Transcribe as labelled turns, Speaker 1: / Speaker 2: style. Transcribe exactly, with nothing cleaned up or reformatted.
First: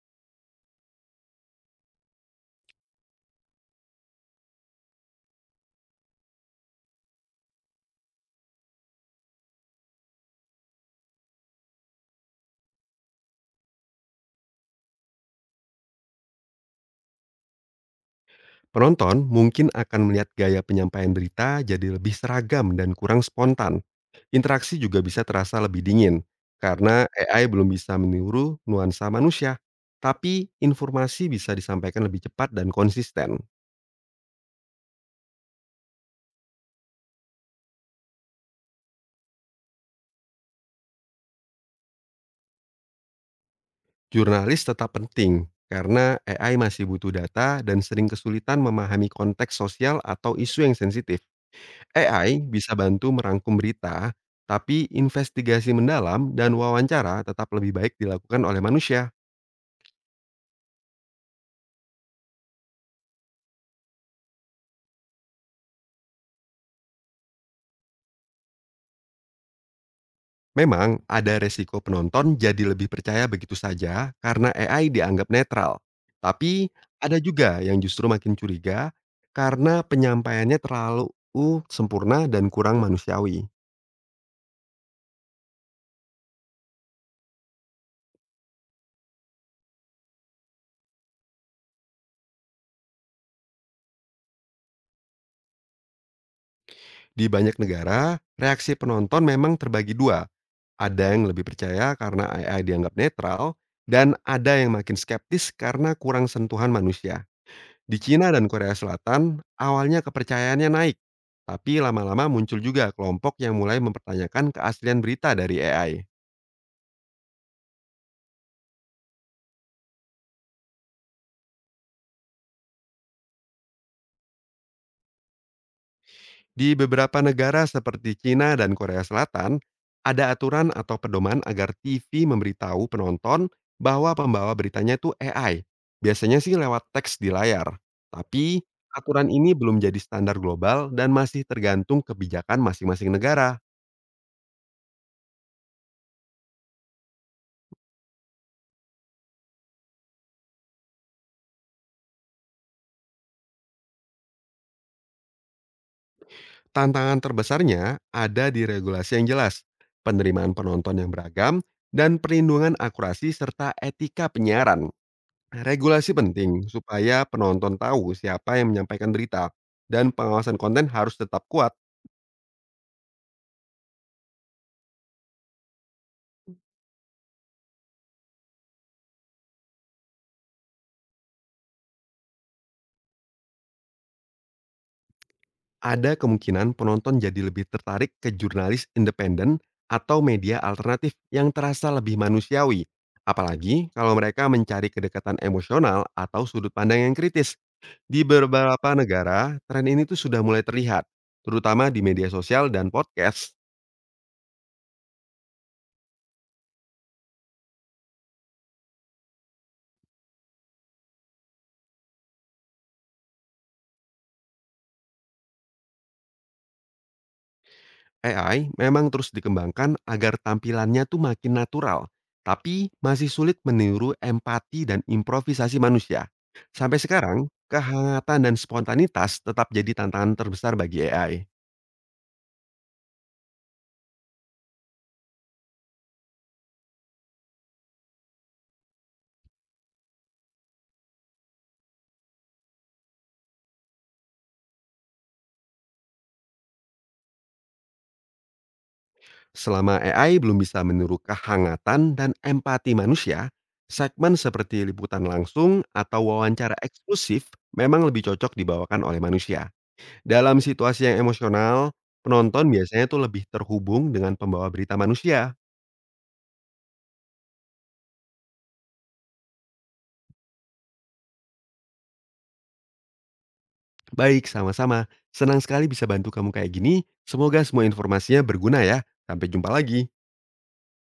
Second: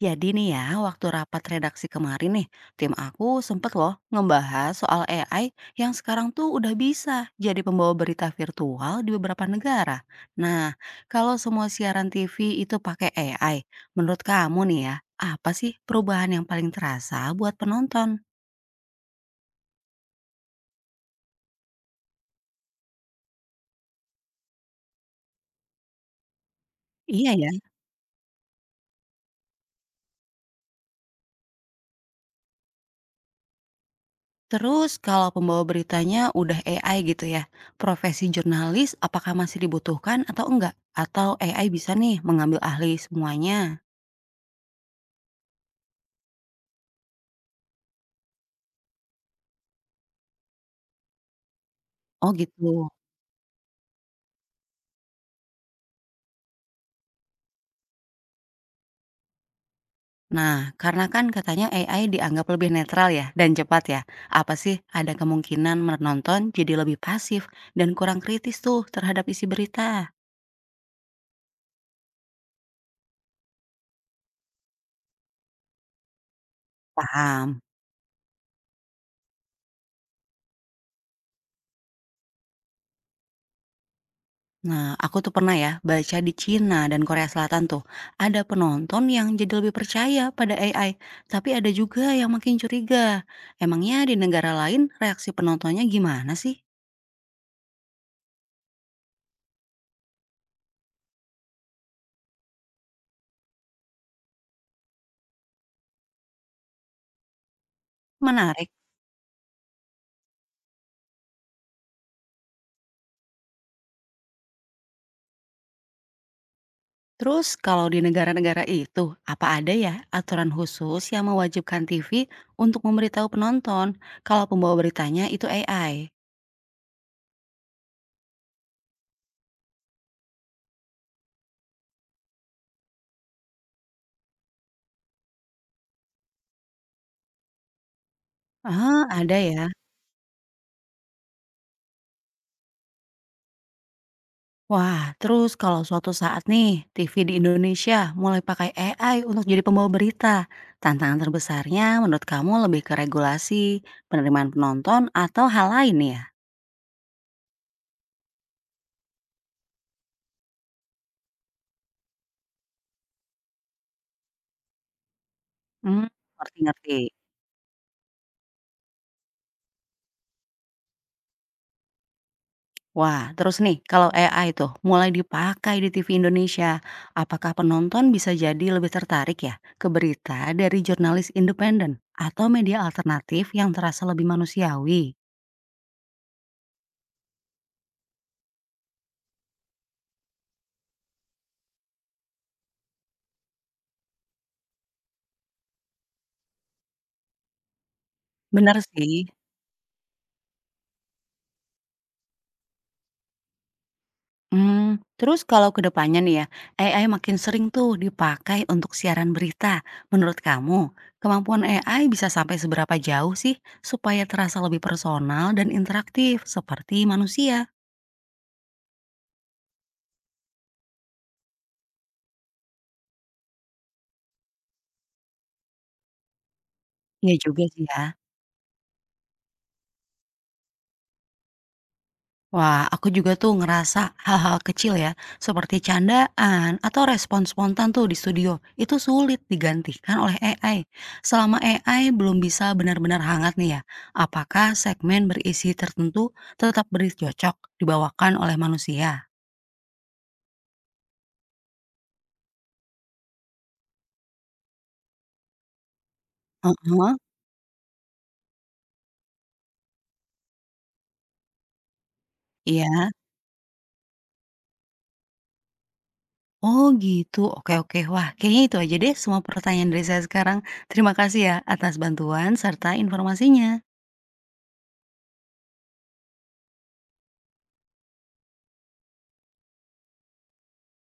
Speaker 1: Jadi nih ya, waktu rapat redaksi kemarin nih, tim aku sempet loh ngebahas soal A I yang sekarang tuh udah bisa jadi pembawa berita virtual di beberapa negara. Nah, kalau semua siaran T V itu pakai A I, menurut kamu nih ya, apa sih perubahan yang paling terasa buat penonton?
Speaker 2: Penonton mungkin akan melihat gaya penyampaian berita jadi lebih seragam dan kurang spontan. Interaksi juga bisa terasa lebih dingin, karena
Speaker 1: Iya ya.
Speaker 2: A I belum bisa meniru nuansa manusia. Tapi informasi bisa disampaikan lebih cepat dan konsisten.
Speaker 1: Terus kalau pembawa beritanya udah A I gitu ya, profesi jurnalis apakah masih dibutuhkan atau enggak? Atau A I bisa nih mengambil alih semuanya?
Speaker 2: Jurnalis tetap penting, karena A I masih butuh data dan sering kesulitan memahami konteks sosial atau isu yang sensitif.
Speaker 1: Oh
Speaker 2: A I bisa
Speaker 1: gitu.
Speaker 2: bantu merangkum berita, tapi investigasi mendalam dan wawancara tetap lebih baik dilakukan oleh manusia.
Speaker 1: Nah, karena kan katanya A I dianggap lebih netral ya dan cepat ya. Apa sih ada kemungkinan menonton jadi lebih pasif dan kurang kritis tuh terhadap isi berita?
Speaker 2: Memang ada resiko penonton jadi lebih percaya begitu saja karena A I dianggap netral. Tapi ada juga
Speaker 1: Paham.
Speaker 2: yang justru makin curiga karena penyampaiannya terlalu sempurna dan kurang manusiawi.
Speaker 1: Nah, aku tuh pernah ya baca di Cina dan Korea Selatan tuh ada penonton yang jadi lebih percaya pada A I, tapi ada juga yang makin curiga. Emangnya di negara lain reaksi penontonnya gimana sih?
Speaker 2: Di banyak negara, reaksi penonton memang terbagi dua. Ada yang lebih percaya karena A I dianggap netral, dan ada yang makin skeptis karena kurang sentuhan manusia. Di Cina dan
Speaker 1: Menarik.
Speaker 2: Korea Selatan, awalnya kepercayaannya naik. Tapi lama-lama muncul juga kelompok yang mulai mempertanyakan keaslian berita dari A I.
Speaker 1: Terus kalau di negara-negara itu, apa ada ya aturan khusus yang mewajibkan T V untuk memberitahu penonton kalau pembawa beritanya itu A I?
Speaker 2: Di beberapa negara seperti Cina dan Korea Selatan, ada aturan atau pedoman agar T V memberitahu penonton bahwa pembawa beritanya itu A I. Biasanya sih lewat teks di layar. Tapi
Speaker 1: Ah,
Speaker 2: aturan
Speaker 1: ada
Speaker 2: ini
Speaker 1: ya.
Speaker 2: belum jadi standar global dan masih tergantung kebijakan masing-masing negara.
Speaker 1: Wah, terus kalau suatu saat nih T V di Indonesia mulai pakai A I untuk jadi pembawa berita, tantangan terbesarnya menurut kamu lebih ke regulasi, penerimaan penonton, atau hal lain ya?
Speaker 2: Tantangan terbesarnya ada di regulasi yang jelas, penerimaan penonton yang beragam, dan perlindungan akurasi serta etika penyiaran.
Speaker 1: Hmm,
Speaker 2: Regulasi penting
Speaker 1: ngerti-ngerti.
Speaker 2: supaya penonton tahu siapa yang menyampaikan berita, dan pengawasan konten harus tetap kuat.
Speaker 1: Wah, terus nih kalau A I tuh mulai dipakai di T V Indonesia, apakah penonton bisa jadi lebih tertarik ya ke berita dari jurnalis independen atau media alternatif yang terasa lebih manusiawi?
Speaker 2: Ada kemungkinan penonton jadi lebih tertarik ke jurnalis independen atau media alternatif yang terasa lebih manusiawi. Apalagi kalau mereka mencari kedekatan emosional atau sudut pandang yang kritis. Di
Speaker 1: Benar
Speaker 2: beberapa
Speaker 1: sih.
Speaker 2: negara, tren ini tuh sudah mulai terlihat, terutama di media sosial dan podcast.
Speaker 1: Hmm, terus kalau kedepannya nih ya, A I makin sering tuh dipakai untuk siaran berita. Menurut kamu, kemampuan A I bisa sampai seberapa jauh sih supaya terasa lebih personal dan interaktif seperti manusia?
Speaker 2: A I memang terus dikembangkan agar tampilannya tuh makin natural, tapi masih sulit meniru empati dan improvisasi manusia. Sampai
Speaker 1: Iya
Speaker 2: sekarang,
Speaker 1: juga sih ya.
Speaker 2: kehangatan dan spontanitas tetap jadi tantangan terbesar bagi A I.
Speaker 1: Wah, aku juga tuh ngerasa hal-hal kecil ya, seperti candaan atau respon spontan tuh di studio, itu sulit digantikan oleh A I. Selama A I belum bisa benar-benar hangat nih ya, apakah segmen berisi tertentu tetap bercocok dibawakan oleh manusia?
Speaker 2: Selama A I belum bisa meniru kehangatan dan empati manusia, segmen seperti liputan langsung atau wawancara
Speaker 1: Heeh,
Speaker 2: eksklusif memang lebih cocok dibawakan oleh manusia. Dalam situasi yang emosional, penonton biasanya
Speaker 1: iya.
Speaker 2: tuh lebih terhubung dengan pembawa berita manusia.
Speaker 1: Oh gitu, oke oke. Wah, kayaknya itu aja deh semua pertanyaan dari saya sekarang. Terima kasih ya atas bantuan serta informasinya.
Speaker 2: Baik, sama-sama. Senang sekali bisa bantu kamu kayak gini. Semoga semua informasinya berguna ya. Sampai jumpa lagi.